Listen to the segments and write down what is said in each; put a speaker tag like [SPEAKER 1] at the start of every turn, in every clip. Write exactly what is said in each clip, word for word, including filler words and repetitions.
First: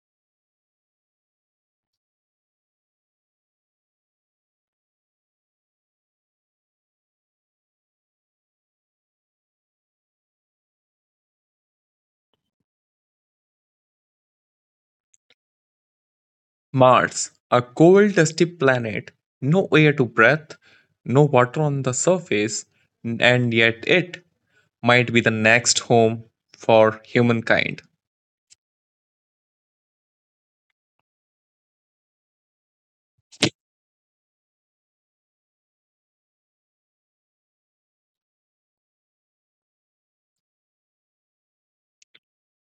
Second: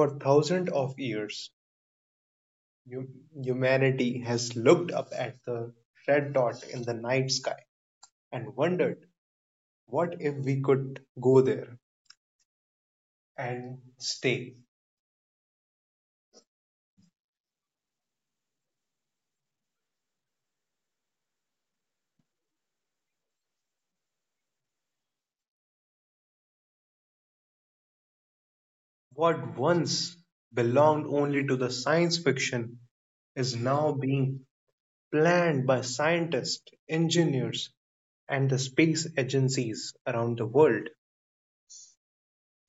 [SPEAKER 1] For thousands of years, hum- humanity has looked up at the red dot in the night sky and wondered, what if we could go there and stay?
[SPEAKER 2] Mars, a cold, dusty planet, no air to breathe, no water on the surface, and yet it might be the next home for humankind.
[SPEAKER 1] What once belonged only to the science fiction is now being planned by scientists, engineers, and the space agencies around the world.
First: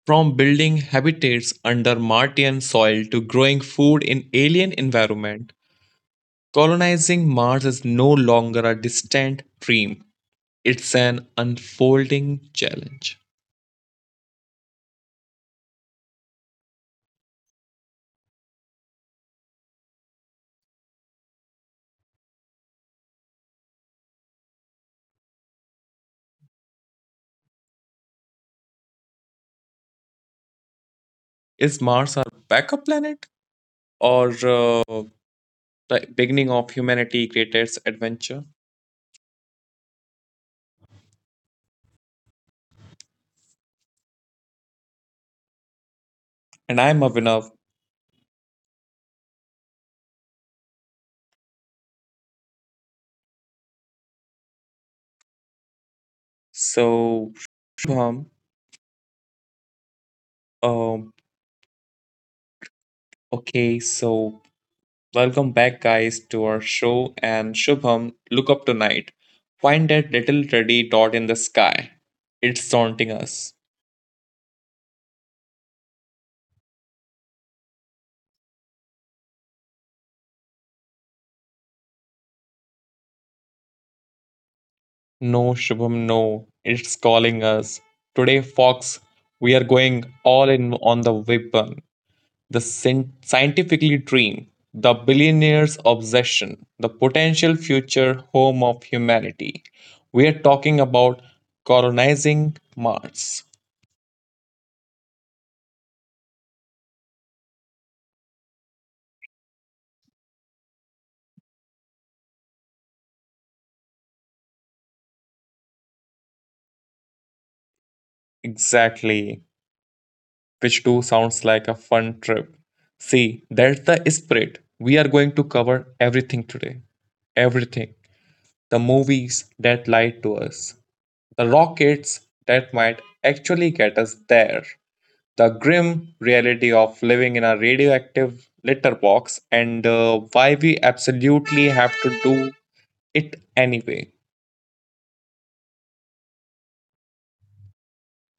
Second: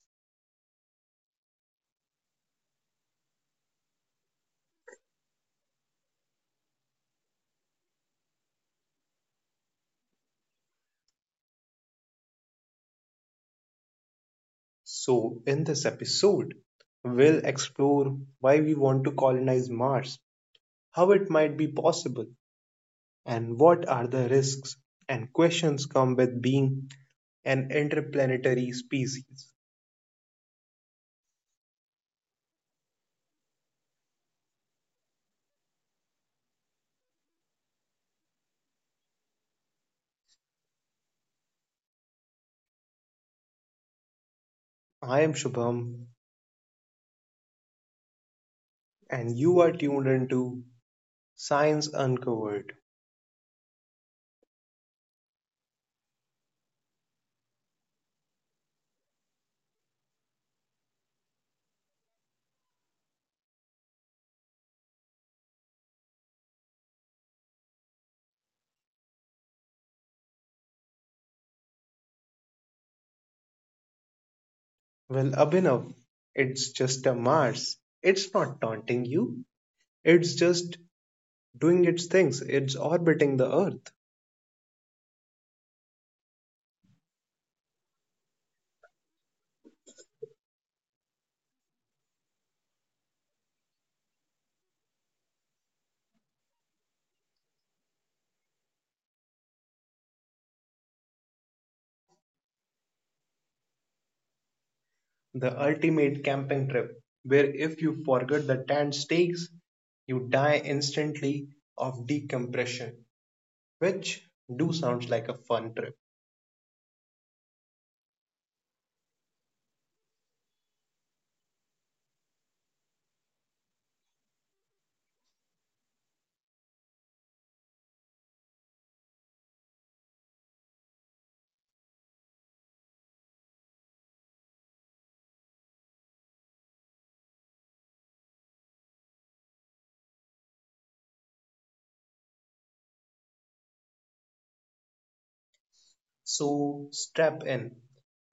[SPEAKER 2] From building habitats under Martian soil to growing food in alien environment, colonizing Mars is no longer a distant dream. It's an unfolding challenge.
[SPEAKER 1] So, in this episode, we'll explore why we want to colonize Mars, how it might be possible, and what are the risks and questions come with being an interplanetary species.
[SPEAKER 2] Is Mars our backup planet, or uh, the beginning of humanity creates adventure?
[SPEAKER 1] I am Shubham,
[SPEAKER 2] And I'm Abhinav.
[SPEAKER 1] and you are tuned into Science Uncovered.
[SPEAKER 2] So, Shubham, um, okay, so welcome back, guys, to our show. And Shubham, look up tonight. Find that little ruddy dot in the sky. It's taunting us.
[SPEAKER 1] Well, Abhinav, it's just a Mars. It's not taunting you, it's just doing its things, it's orbiting the Earth.
[SPEAKER 2] No, Shubham, no. It's calling us. Today, Fox, we are going all in on the weapon. the scien- scientifically dream, the billionaire's obsession, the potential future home of humanity. We are talking about colonizing Mars.
[SPEAKER 1] The ultimate camping trip, where if you forget the tent stakes, you die instantly of decompression, which do sounds like a fun trip.
[SPEAKER 2] Exactly, which too sounds like a fun trip. See, that's the spirit. We are going to cover everything today. Everything. The movies that lied to us, the rockets that might actually get us there, the grim reality of living in a radioactive litter box, and uh, why we absolutely have to do it anyway.
[SPEAKER 1] So strap in.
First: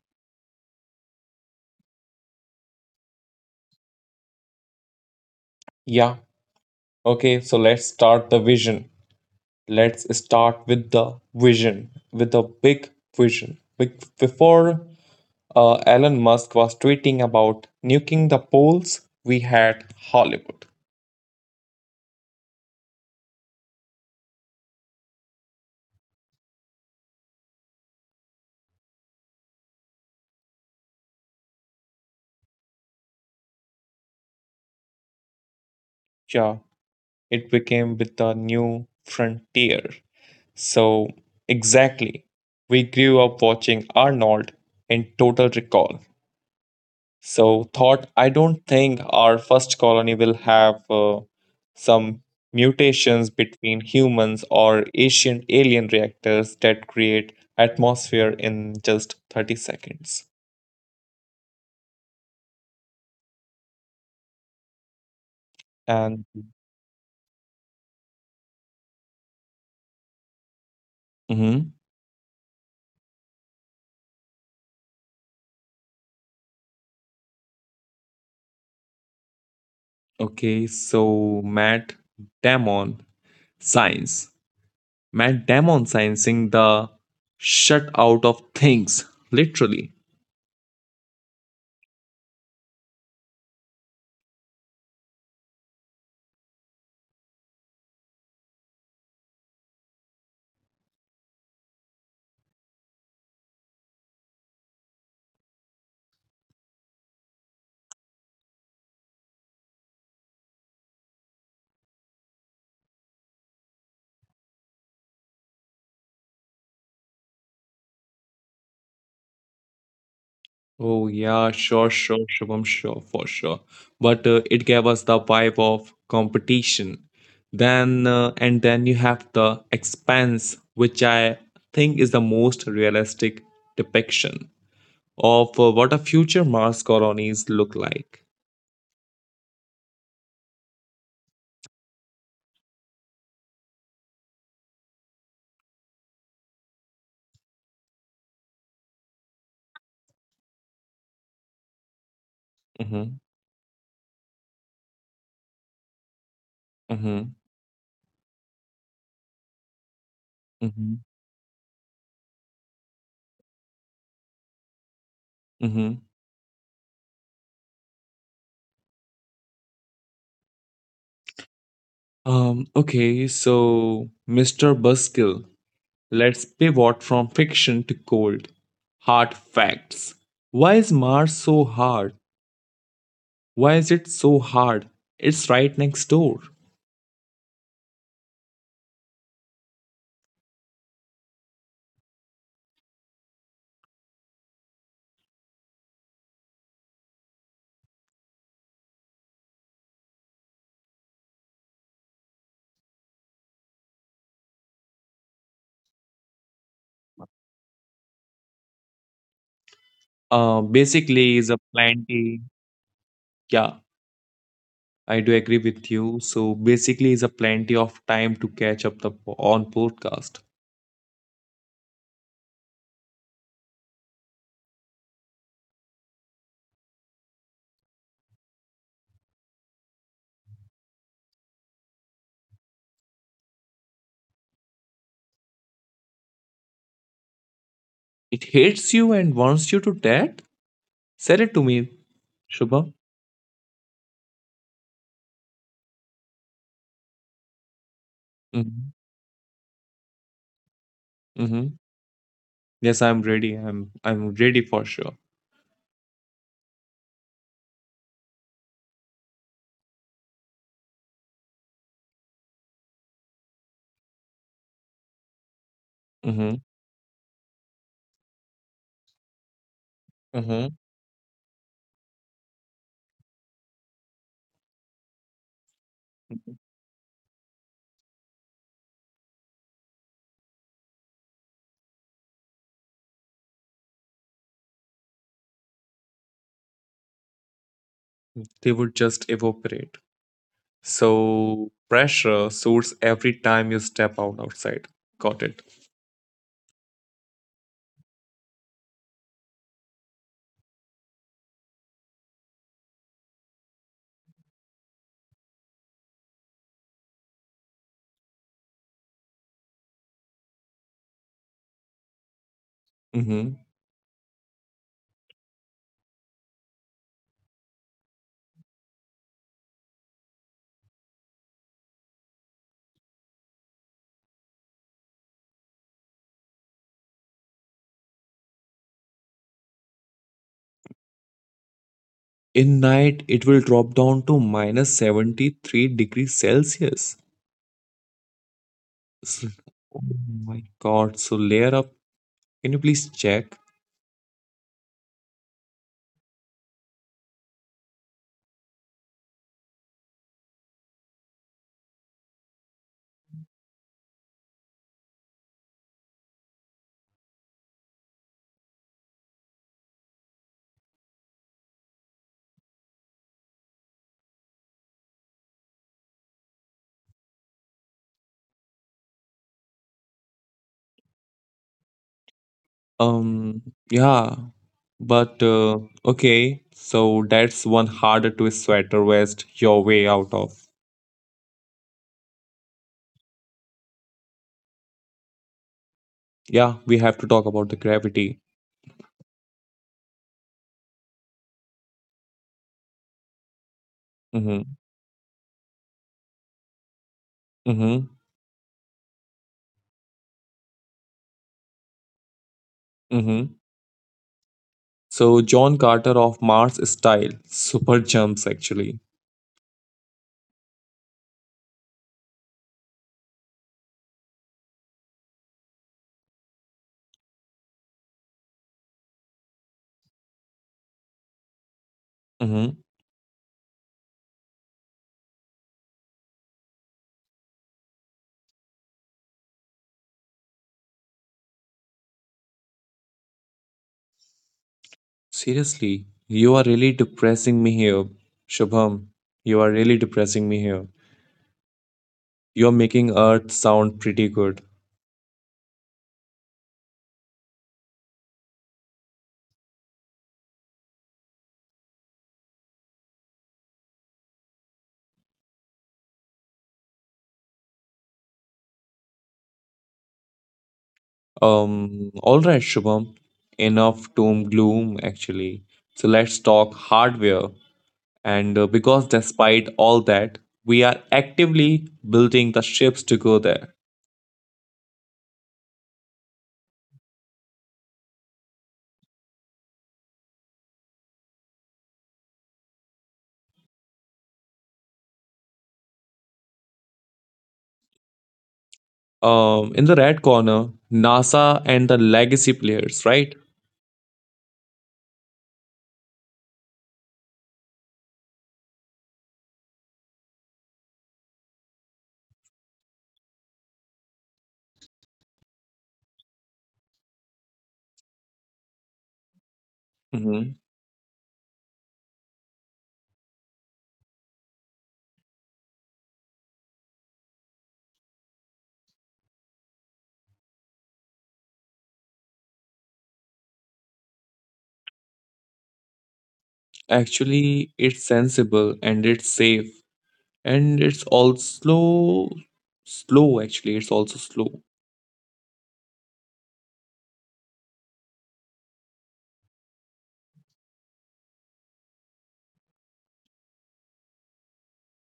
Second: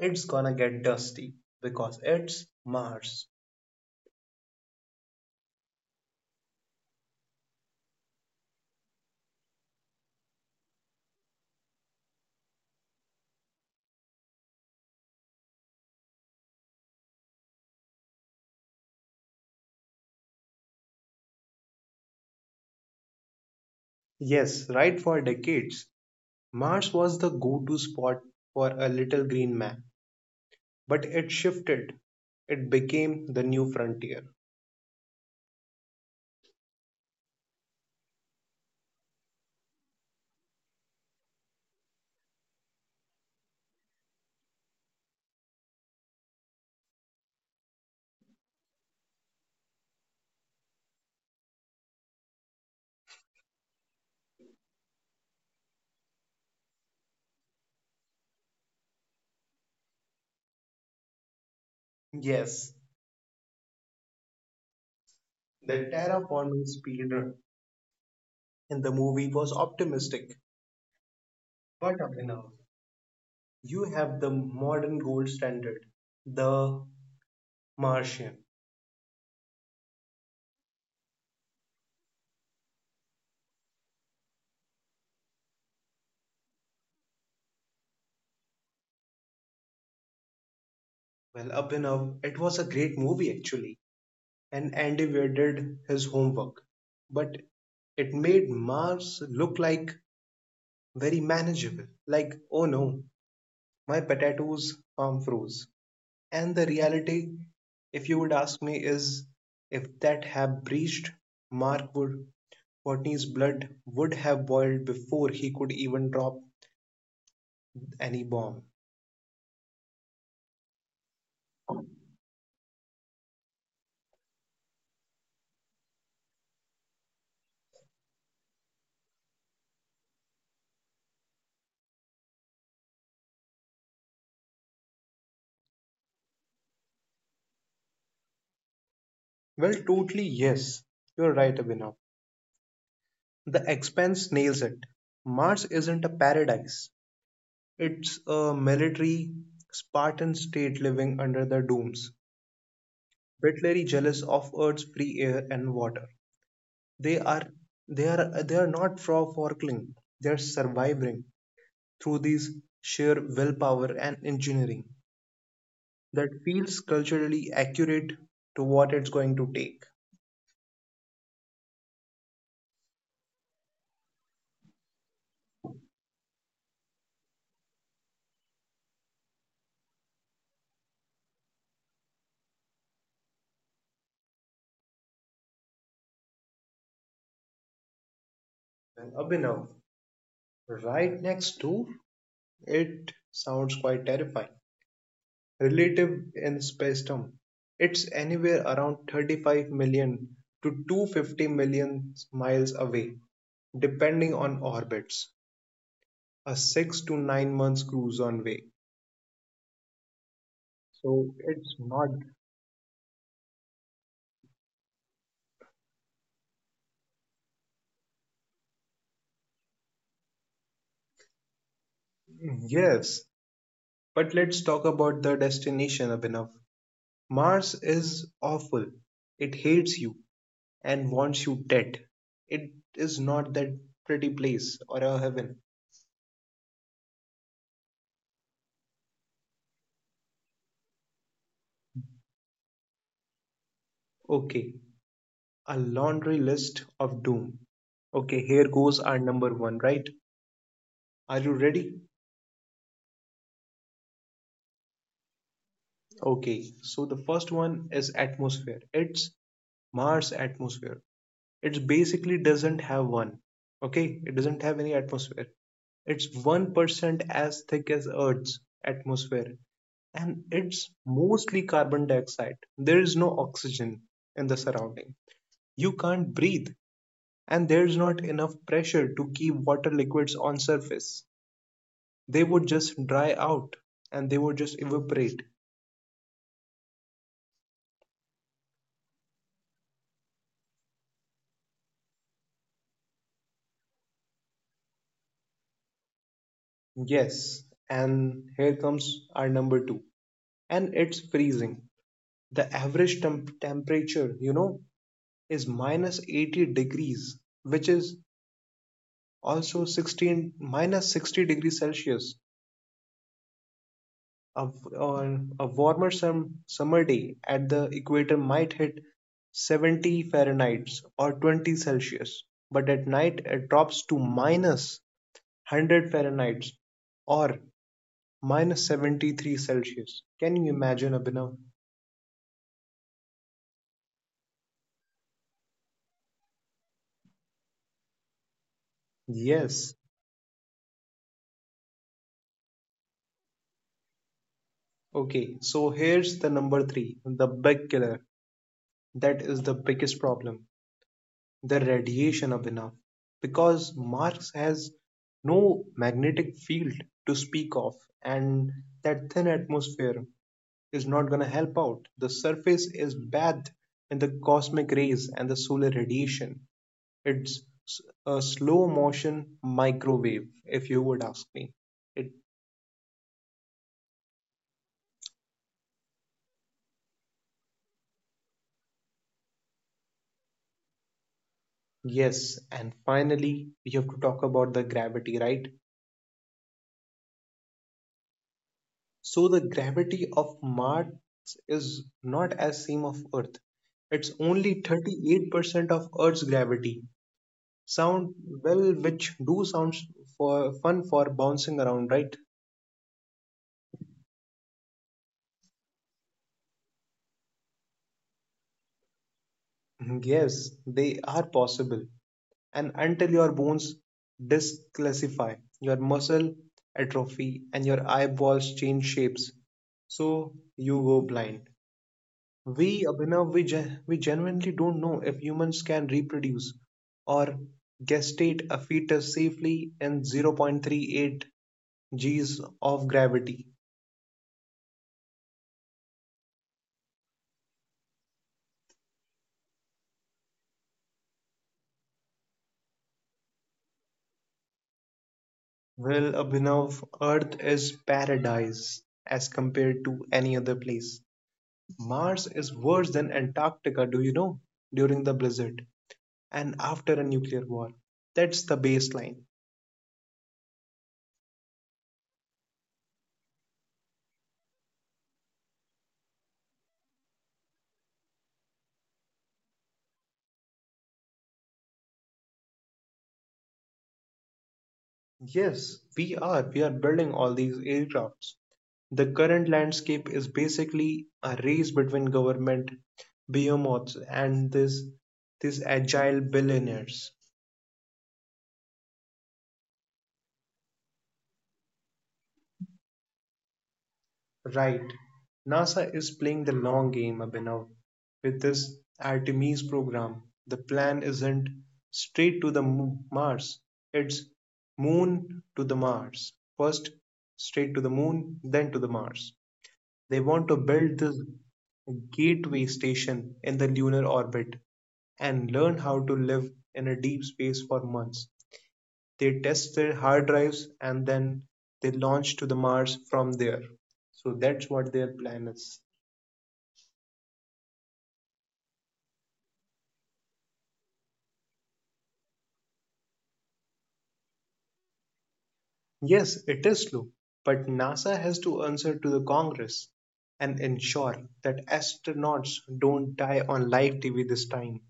[SPEAKER 1] It's gonna get dusty because it's Mars.
[SPEAKER 2] Yeah. Okay, so let's start the vision. Let's start with the vision, with the big vision. Be- Before uh, Elon Musk was tweeting about nuking the poles, we had Hollywood.
[SPEAKER 1] Yes, right for decades, Mars was the go-to spot for a little green man, but it shifted. It became the new frontier.
[SPEAKER 2] Yeah. It became with the new frontier. So, exactly, we grew up watching Arnold in Total Recall. So, thought I don't think our first colony will have uh, some mutations between humans or ancient alien reactors that create atmosphere in just thirty seconds.
[SPEAKER 1] Yes, the
[SPEAKER 2] And
[SPEAKER 1] terraforming speedrun in the movie was optimistic,
[SPEAKER 2] mhm.
[SPEAKER 1] but up in Earth, you have the modern gold standard, the Martian.
[SPEAKER 2] Okay, so Matt Damon, science. Man demonizing the shut out of things literally.
[SPEAKER 1] Well, Abhinav, it was a great movie actually, and Andy Weir did his homework. But it made Mars look like very manageable. Like, oh no, my potatoes farm froze. And the reality, if you would ask me, is if that had breached, Mark would Watney's blood would have boiled before he could even drop any bomb.
[SPEAKER 2] Oh yeah, sure, sure, Shubham, sure, for sure. But uh, it gave us the vibe of competition. Then uh, and then you have the Expanse, which I think is the most realistic depiction of uh, what a future Mars colonies look like.
[SPEAKER 1] Well, totally yes. You're right, Abhinav. The Expanse nails it. Mars isn't a paradise, it's a military Spartan state living under the domes,
[SPEAKER 2] Mm-hmm,
[SPEAKER 1] bitterly jealous of Earth's free air and water. They
[SPEAKER 2] mm-hmm,
[SPEAKER 1] are they are they are not for forkling, they are
[SPEAKER 2] mm-hmm,
[SPEAKER 1] surviving through these sheer willpower and engineering
[SPEAKER 2] mm-hmm.
[SPEAKER 1] that feels culturally accurate to what it's going to take.
[SPEAKER 2] Um, okay, so mister Buskill, let's pivot from fiction to cold, hard facts. Why is Mars so hard? Why is it so hard? It's right next door.
[SPEAKER 1] And Abhinav, right next to it sounds quite terrifying, relative in spacetime. It's anywhere around thirty-five million to two hundred fifty million miles away, depending on orbits. A six to nine months cruise on way.
[SPEAKER 2] Uh, basically,
[SPEAKER 1] So
[SPEAKER 2] is a
[SPEAKER 1] it's not.
[SPEAKER 2] plenty. Yeah, I do agree with you. So basically, is a plenty of time to catch up the on podcast.
[SPEAKER 1] Yes, but let's talk about the destination, Abhinav. Mars is awful. It hates you and wants you dead. It is not that pretty place or a heaven.
[SPEAKER 2] It hates you and wants you to death. Sell it to me, Shubham.
[SPEAKER 1] Okay, a laundry list of doom. Okay, here
[SPEAKER 2] Hmm.
[SPEAKER 1] goes our number one, right? Are you
[SPEAKER 2] Hmm.
[SPEAKER 1] ready?
[SPEAKER 2] Yes, I'm ready. I'm I'm ready for sure.
[SPEAKER 1] Okay, so the first one is atmosphere. It's Mars atmosphere. It basically doesn't have one. Okay, it doesn't have any atmosphere. It's
[SPEAKER 2] Hmm.
[SPEAKER 1] one percent as thick as Earth's atmosphere and
[SPEAKER 2] Hmm.
[SPEAKER 1] it's mostly carbon dioxide. There is no oxygen in the surrounding. You can't breathe and there's not enough pressure to keep water liquids on surface, they would just dry out and they would just evaporate.
[SPEAKER 2] They would just evaporate. So pressure soars every time you step out outside. Got it.
[SPEAKER 1] Yes, and here comes our number two, and it's freezing. The average temp- temperature, you know, is minus eighty degrees, which is also sixteen minus sixty degrees Celsius.
[SPEAKER 2] Hmm.
[SPEAKER 1] A, a warmer sum, summer day at the equator might hit seventy Fahrenheit or twenty Celsius, but at night it drops to minus one hundred Fahrenheit or minus seventy-three Celsius. Can you imagine, Abhinav?
[SPEAKER 2] In night, it will drop down to minus seventy-three degrees Celsius. S- Oh
[SPEAKER 1] Yes.
[SPEAKER 2] my God. So layer up. Can you please check?
[SPEAKER 1] Okay, so here's the number three, the big killer. That is the biggest problem, the radiation, Abhinav. Because Mars has no magnetic field to speak of, and that thin atmosphere is not going to help out. The surface is bathed in the cosmic rays and the solar radiation. It's a slow motion microwave, if you would ask me. It,
[SPEAKER 2] Um, yeah, but uh, okay, so that's one harder to sweater vest your way out of.
[SPEAKER 1] yes, and finally, we have to talk about the gravity, right?
[SPEAKER 2] Yeah, we have to talk about the gravity.
[SPEAKER 1] So, the gravity of Mars is not as same of Earth. It's
[SPEAKER 2] Mm-hmm,
[SPEAKER 1] only thirty-eight percent of Earth's gravity.
[SPEAKER 2] mm-hmm,
[SPEAKER 1] Sound well, which do sounds for fun for bouncing around, right?
[SPEAKER 2] mm-hmm. So John Carter of Mars style, super jumps actually.
[SPEAKER 1] Mm-hmm, yes, they are possible. And until your bones discalcify, your muscle atrophy, and your eyeballs change shapes. So you go blind.
[SPEAKER 2] Mm-hmm.
[SPEAKER 1] We, Abhinav, we, gen- we genuinely don't know if humans can reproduce or gestate a fetus safely in zero point three eight G's of gravity.
[SPEAKER 2] Seriously, you are really depressing me here, Shubham. You are really depressing me here. You're making Earth sound pretty good.
[SPEAKER 1] Well, Abhinav, Earth is paradise as compared to any other place. Mars is worse than Antarctica, do you know, during the blizzard, and after a nuclear war. That's the baseline.
[SPEAKER 2] Um, all right, Shubham, enough doom gloom actually. So let's talk hardware. And uh, because despite all that, we are actively building the ships to go there.
[SPEAKER 1] Yes, we are. We are building all these aircrafts. The current landscape is basically a race between government behemoths and this these agile billionaires.
[SPEAKER 2] Um, in the red corner, NASA and the legacy players, right?
[SPEAKER 1] Right. NASA is playing the long game, Abhinav. With this Artemis program, the plan isn't straight to the moon, Mars. It's moon to the Mars. First, straight to the moon, then to the Mars. They
[SPEAKER 2] Hmm.
[SPEAKER 1] want to build this gateway station in the lunar orbit and learn how to live in a deep space for months. They test their hard drives and then they launch to the Mars from there. So that's what their plan is.
[SPEAKER 2] Actually, it's sensible and it's safe and it's also slow. Actually, it's also slow.
[SPEAKER 1] Yes, it is slow, but NASA has to answer to the Congress and ensure that astronauts don't die on live T V this time.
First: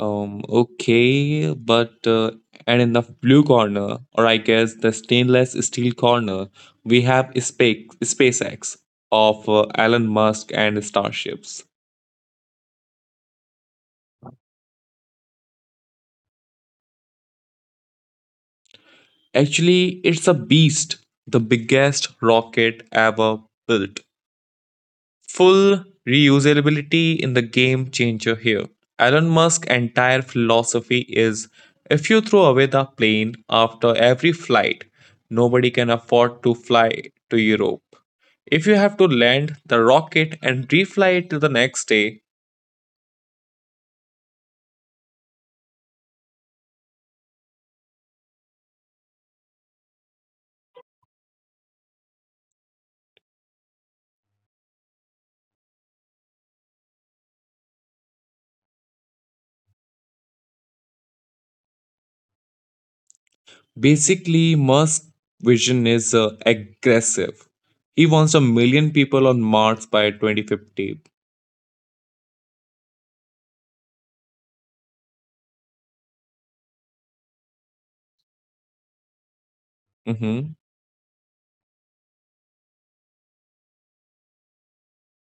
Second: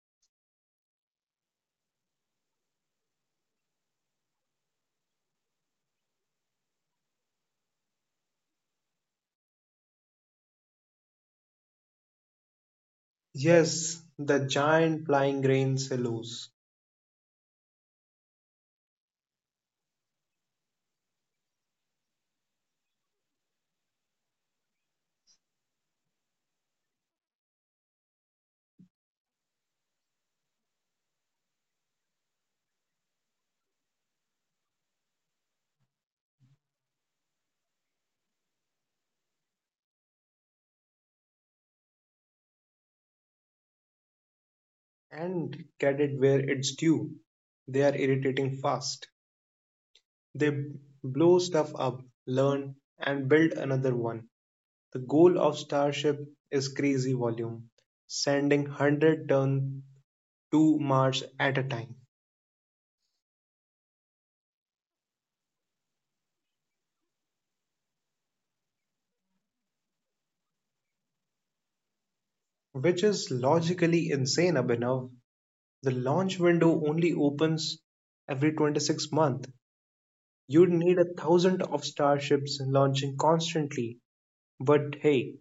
[SPEAKER 2] Um, okay, but uh, and in the blue corner, or I guess the stainless steel corner, we have Space SpaceX of uh, Elon Musk and starships.
[SPEAKER 1] Yes, the giant flying grain silos,
[SPEAKER 2] Actually, it's a beast, the biggest rocket ever built. Full reusability in the game changer here. Elon Musk's entire philosophy is if you throw away the plane after every flight, nobody can afford to fly to Europe. If you have to land the rocket and refly it till the next day,
[SPEAKER 1] and get it where it's due. They are irritating fast. They blow stuff up, learn, and build another one. The goal of Starship is crazy volume, sending one hundred tons to Mars at a time,
[SPEAKER 2] basically Musk's vision is uh, aggressive. He wants a million people on Mars by twenty fifty.
[SPEAKER 1] which is logically insane, Abhinav. The launch window only opens every twenty-six months. You'd need a thousand of starships launching constantly. But hey,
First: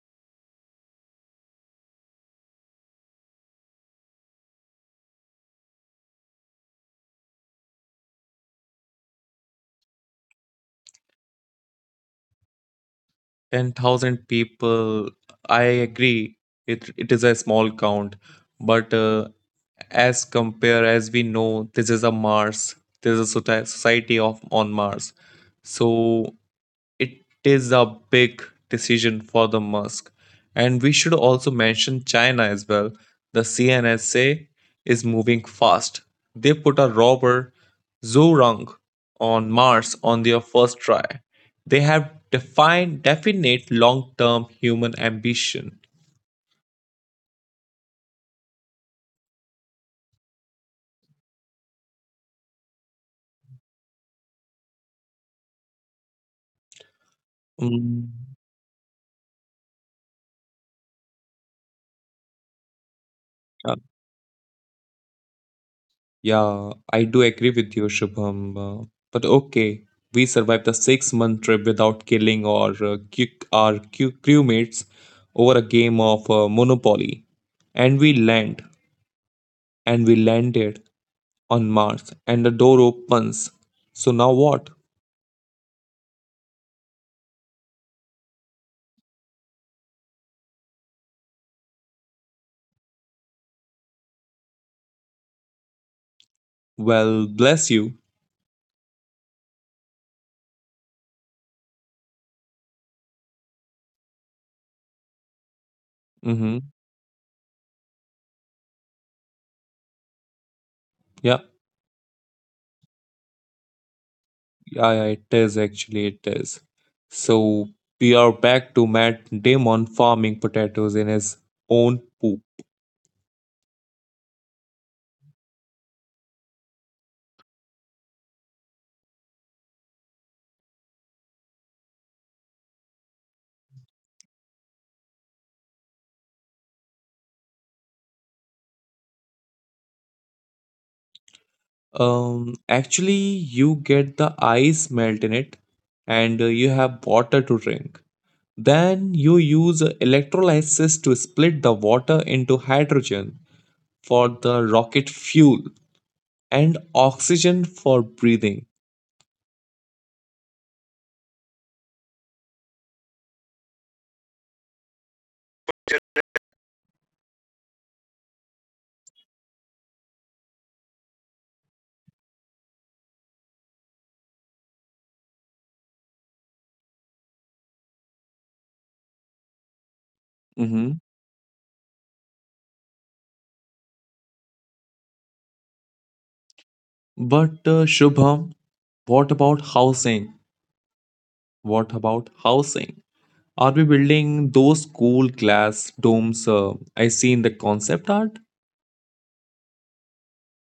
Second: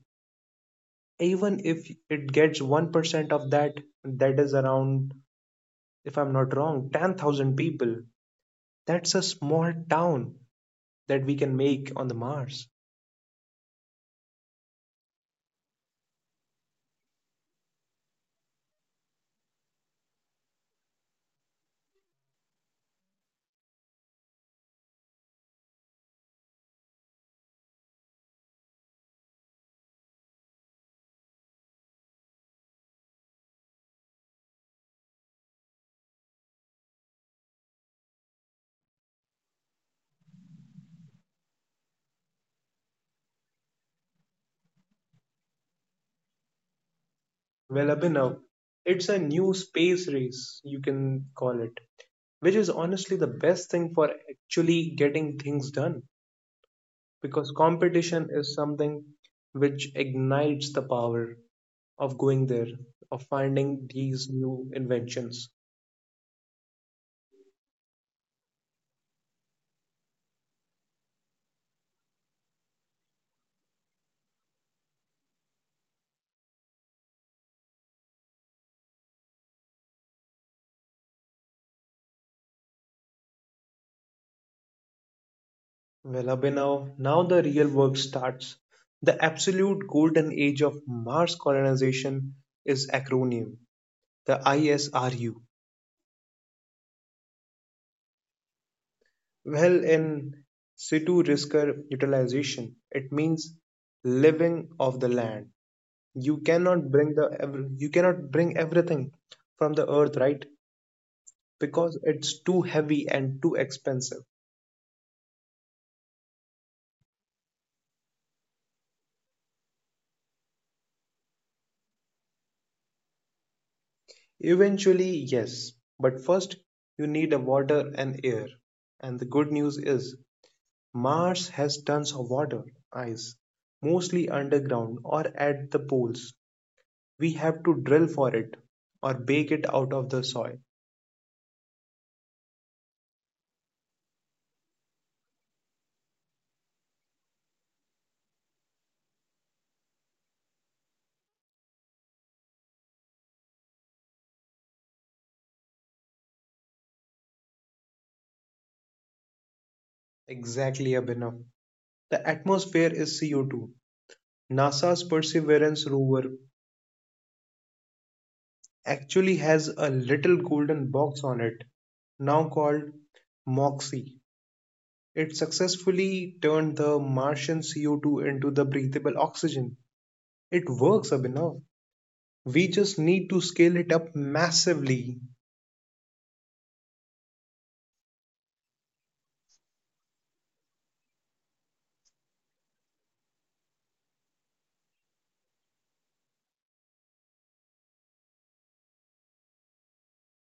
[SPEAKER 1] even if it gets one percent of that, that is around, if I'm not wrong, ten thousand people. That's a small town that we can make on the Mars.
[SPEAKER 2] ten thousand people, I agree, it, it is a small count, but uh, as compare, as we know, this is a Mars, this is a soci- society of on Mars. So it is a big decision for the Musk. And we should also mention China as well. The C N S A is moving fast. They put a rover, Zhurong, on Mars on their first try. They have defined definite long-term human ambition.
[SPEAKER 1] Well, Abhinav, it's a new space race, you can call it, which is honestly the best thing for actually getting things done, because
[SPEAKER 2] Mm.
[SPEAKER 1] competition is something which ignites the power of going there, of finding these new inventions.
[SPEAKER 2] Yeah, I do agree with you, Shubham. Uh, but okay, we survived the six month trip without killing or uh, kick our cu- crewmates over a game of uh, Monopoly. And we land, and we landed on Mars, and the door opens. So now what?
[SPEAKER 1] Well, Abhinav, now the real work starts. The absolute golden age of Mars colonization is acronym, the I S R U.
[SPEAKER 2] Well, bless you.
[SPEAKER 1] Well, in situ risker utilization, it means living off the land. You
[SPEAKER 2] Mm-hmm.
[SPEAKER 1] cannot bring the ev- you cannot bring everything from the earth, right?
[SPEAKER 2] Yeah,
[SPEAKER 1] Because it's too heavy and too expensive.
[SPEAKER 2] yeah, yeah, it is actually, it is. So we are back to Matt Damon farming potatoes in his own poop.
[SPEAKER 1] Eventually, yes, but first you need a water and air. And the good news is Mars has tons of water, ice, mostly underground or at the poles. We have to drill for it or bake it out of the soil.
[SPEAKER 2] Um, actually, you get the ice melt in it, and uh, you have water to drink. Then you use electrolysis to split the water into hydrogen for the rocket fuel and oxygen for breathing.
[SPEAKER 1] Exactly, Abhinav. The atmosphere is C O two. NASA's Perseverance rover actually has a little golden box on it, now called MOXIE. It successfully turned the Martian C O two into the breathable oxygen. It
[SPEAKER 2] Mhm.
[SPEAKER 1] works, Abhinav. We just need to scale it up massively.
[SPEAKER 2] But uh, Shubham, what about housing? What about housing? Are we building those cool glass domes uh, I see in the concept art?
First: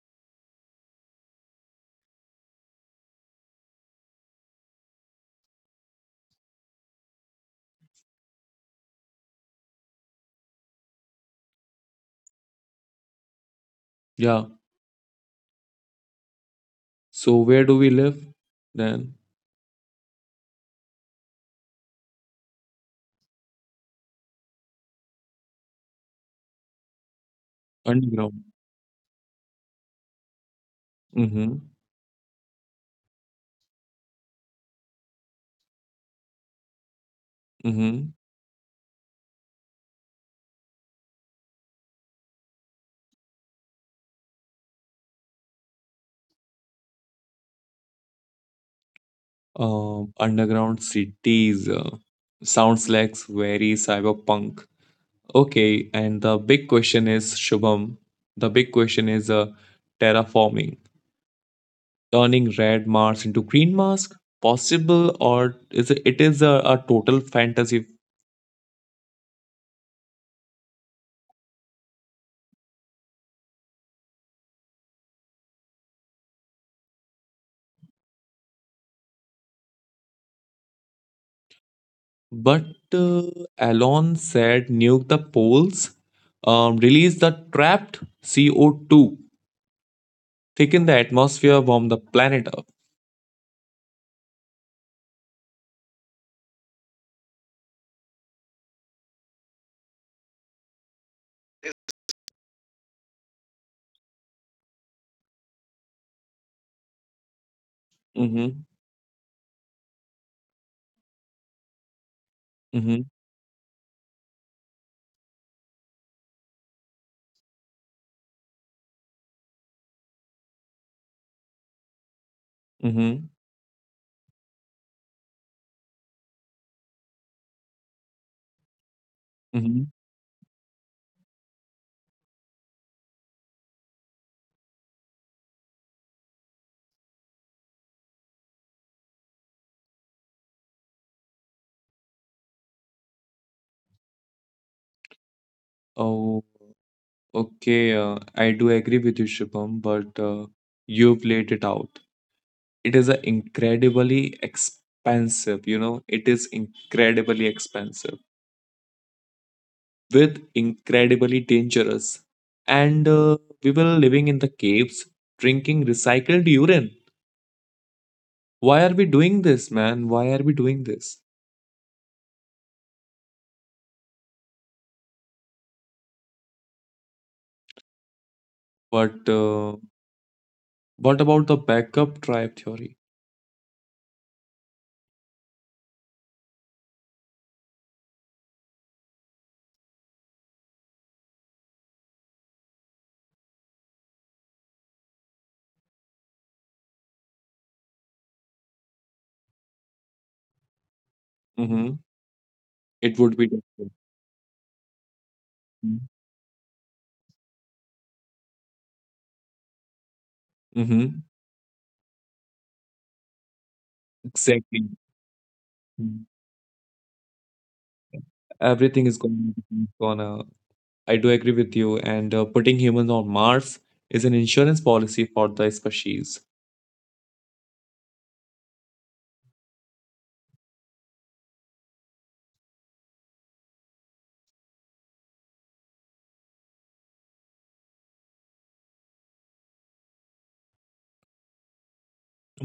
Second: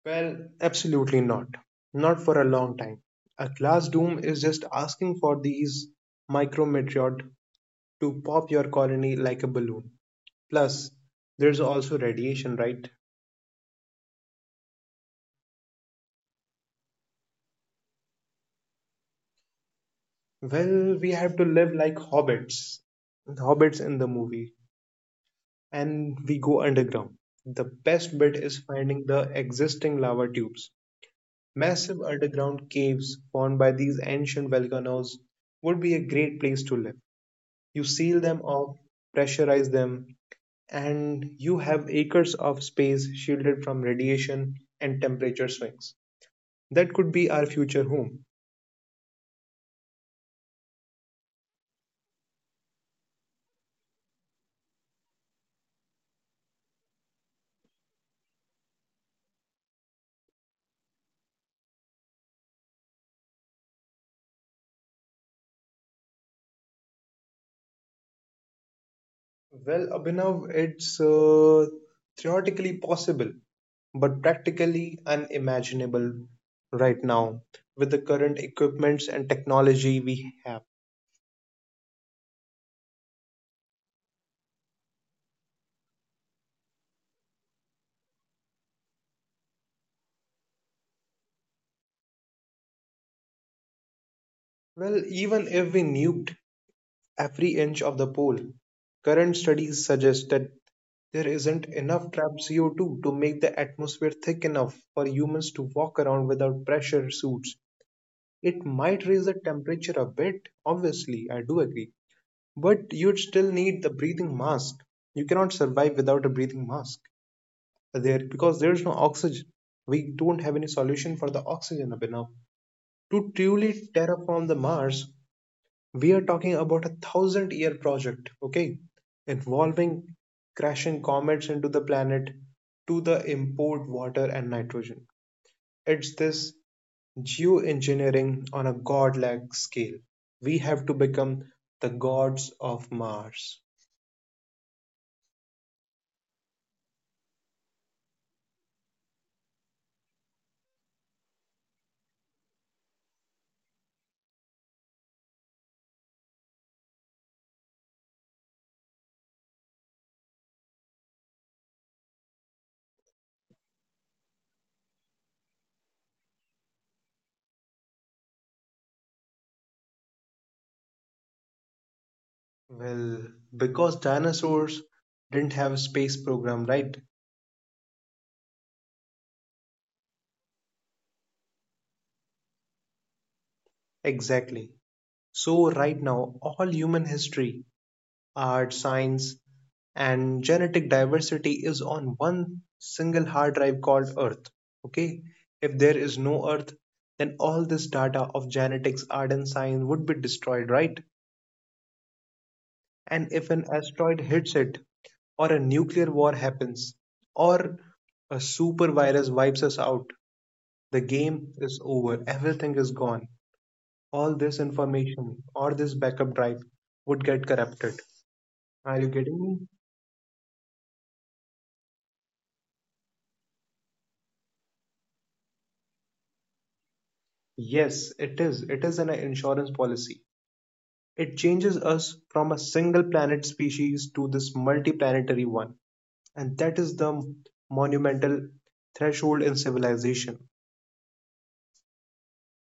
[SPEAKER 1] Well, absolutely not. Not for a long time. A glass dome is just asking for these micrometeorite to pop your colony like a balloon. Plus, there's also radiation, right?
[SPEAKER 2] Yeah. So where do we live then?
[SPEAKER 1] Well, we have to live like hobbits. Hobbits in the movie, and we go underground. The best bit
[SPEAKER 2] Underground.
[SPEAKER 1] is finding the existing lava tubes.
[SPEAKER 2] Mhm.
[SPEAKER 1] Massive underground caves formed by these ancient volcanoes would be a great place to live. You
[SPEAKER 2] Mhm.
[SPEAKER 1] seal them off, pressurize them, and you have acres of space shielded from radiation and temperature swings. That could be our future home.
[SPEAKER 2] Uh, underground cities. Uh, sounds like very cyberpunk. Okay, and the big question is, Shubham, the big question is uh, terraforming, turning red Mars into green Mars, possible or is it, it is a, a total fantasy?
[SPEAKER 1] Well, Abhinav, it's uh, theoretically possible, but practically unimaginable right now with the current equipments and technology we have.
[SPEAKER 2] But uh, Elon said nuke the poles, um, release the trapped C O two, thicken the atmosphere, warm the planet up.
[SPEAKER 1] Well, even if we nuked every inch of the pole, current studies suggest that there isn't enough trapped C O two to make the atmosphere thick enough for humans to walk around without pressure suits. It
[SPEAKER 2] Mm-hmm.
[SPEAKER 1] might raise the temperature a bit, obviously, I do agree, but
[SPEAKER 2] Mm-hmm.
[SPEAKER 1] you'd still need the breathing mask. You cannot survive without a breathing mask there because there's no oxygen. We don't have any solution for the oxygen up enough.
[SPEAKER 2] Mm-hmm.
[SPEAKER 1] To truly terraform the Mars, we are talking about a thousand year project, okay?
[SPEAKER 2] Mm-hmm.
[SPEAKER 1] Involving crashing comets into the planet to the import water and nitrogen. It's this geoengineering on a godlike scale. We have to become the gods of Mars.
[SPEAKER 2] Oh, okay. Uh, I do agree with you, Shubham, but uh, you've laid it out. It is a incredibly expensive, you know, it is incredibly expensive with incredibly dangerous. And uh, we were living in the caves, drinking recycled urine. Why are we doing this, man? Why are we doing this?
[SPEAKER 1] Well, because dinosaurs didn't have a space program, right?
[SPEAKER 2] But uh, what about the backup tribe theory?
[SPEAKER 1] Exactly. So, right now, all human history, art, science, and genetic diversity is on one single hard drive called Earth. Okay? If there is no Earth, then all this data of genetics, art, and science would be destroyed, right?
[SPEAKER 2] Mm-hmm. It
[SPEAKER 1] And
[SPEAKER 2] would be
[SPEAKER 1] if an
[SPEAKER 2] different.
[SPEAKER 1] asteroid hits it, or a
[SPEAKER 2] Mm-hmm.
[SPEAKER 1] nuclear war happens, or a super virus wipes us out, the
[SPEAKER 2] Mm-hmm.
[SPEAKER 1] game is over, everything is gone. All this
[SPEAKER 2] Exactly.
[SPEAKER 1] information or this
[SPEAKER 2] Hmm.
[SPEAKER 1] backup drive would get corrupted. Are
[SPEAKER 2] Everything
[SPEAKER 1] you
[SPEAKER 2] is
[SPEAKER 1] getting
[SPEAKER 2] going
[SPEAKER 1] me?
[SPEAKER 2] gonna. I do agree with you. And uh, putting humans on Mars is an insurance policy for the species.
[SPEAKER 1] Yes, it is. It is an insurance policy. It changes us from a single planet species to this multiplanetary one. And that is the monumental threshold in civilization.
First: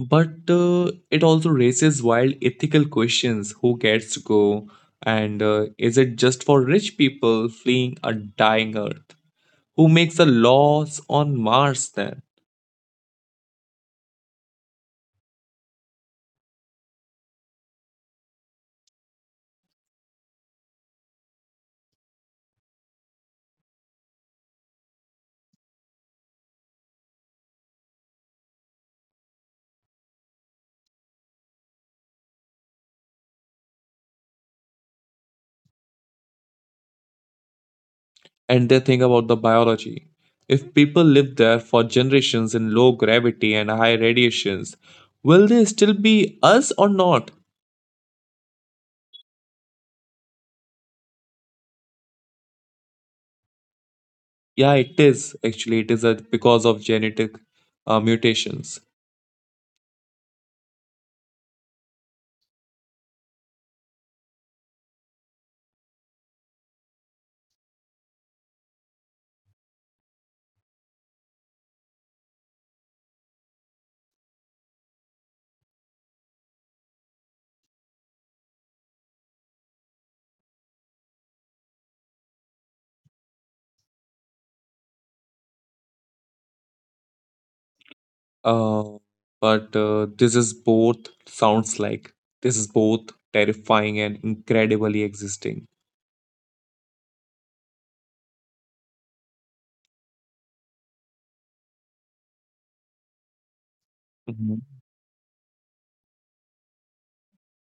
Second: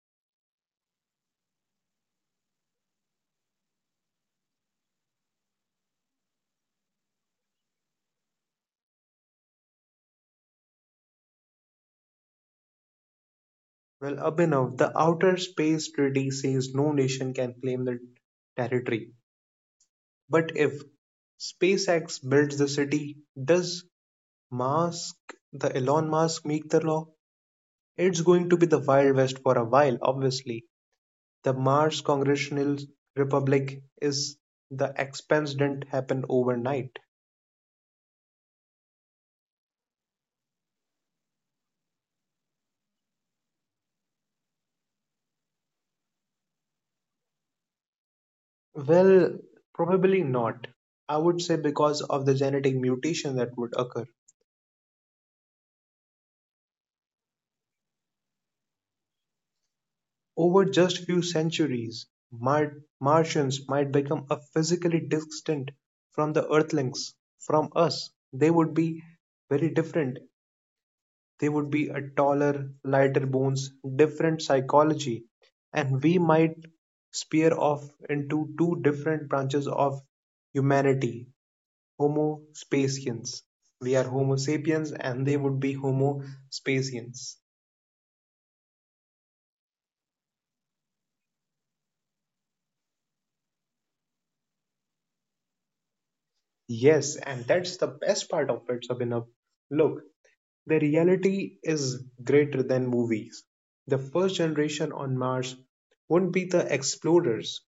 [SPEAKER 2] But uh, it also raises wild ethical questions. Who gets to go? And uh, is it just for rich people fleeing a dying Earth? Who makes the laws on Mars then?
[SPEAKER 1] Well, Abhinav, the outer space treaty says no nation can claim the territory. But if SpaceX builds the city, does Musk, the Elon Musk make the law. It's going to be the Wild West for a while, obviously. The Mars Congressional Republic is the expense didn't happen overnight.
[SPEAKER 2] And they think about the biology. If people live there for generations in low gravity and high radiations, will they still be us or not?
[SPEAKER 1] Well, probably not. I would say because of the genetic mutation that would occur.
[SPEAKER 2] Yeah, it is actually. It is a, because of genetic uh, mutations.
[SPEAKER 1] Over just few centuries, Mar- Martians might become a physically distant from the Earthlings, from us. They would be very different. They would be a taller, lighter bones, different psychology, and we might spear off into two different branches of humanity. Homo sapiens. We are Homo sapiens, and they would be Homo sapiens.
[SPEAKER 2] Uh, but uh, This is both sounds like this is both terrifying and incredibly existing.
[SPEAKER 1] Yes, and that's the best part of it, Abhinav. Look, the reality is greater than movies. The first
[SPEAKER 2] Mhm.
[SPEAKER 1] generation on Mars wouldn't be the explorers.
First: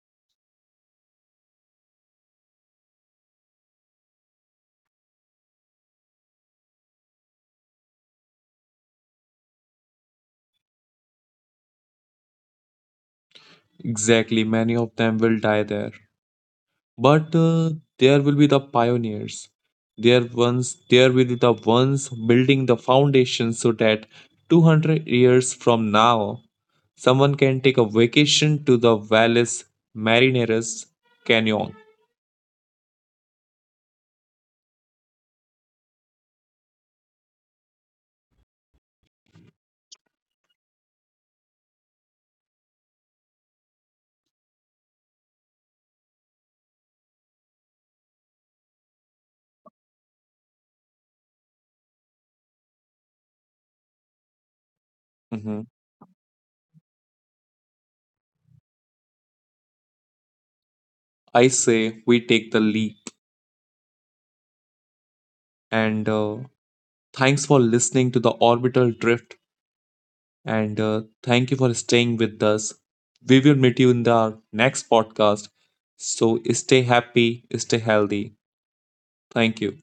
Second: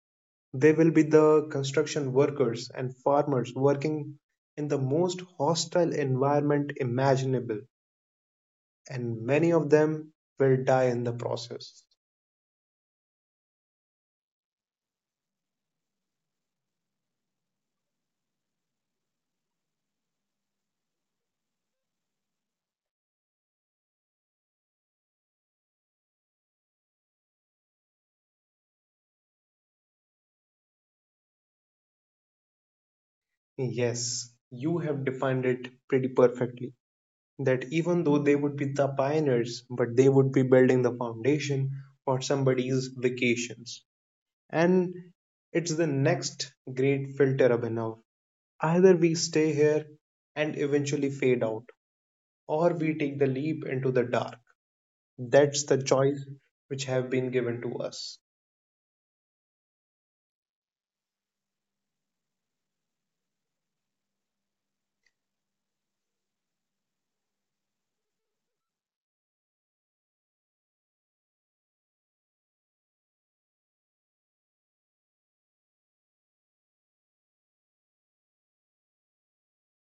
[SPEAKER 1] They will be the construction workers and farmers working in the most hostile environment imaginable, and many of them will die in the process.
[SPEAKER 2] Exactly, many of them will die there. But uh, there will be the pioneers. There ones there will be the ones building the foundation so that two hundred years from now someone can take a vacation to the Valles Marineris Canyon.
[SPEAKER 1] Yes, you have defined it pretty perfectly. That even though they would be the pioneers, but they would be building the foundation for somebody's vacations. And it's the next great filter, Abhinav. Either we stay here and eventually fade out, or we take the leap into the dark. That's
[SPEAKER 2] Mhm.
[SPEAKER 1] the choice which have been given to us.
[SPEAKER 2] I say we take the leap. And uh, thanks for listening to the orbital drift. And uh, thank you for staying with us. We will meet you in the next podcast. So stay happy, stay healthy. Thank you.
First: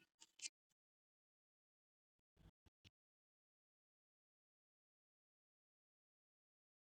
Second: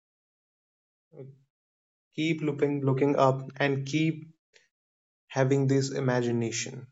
[SPEAKER 1] Keep looking looking up and keep having this imagination.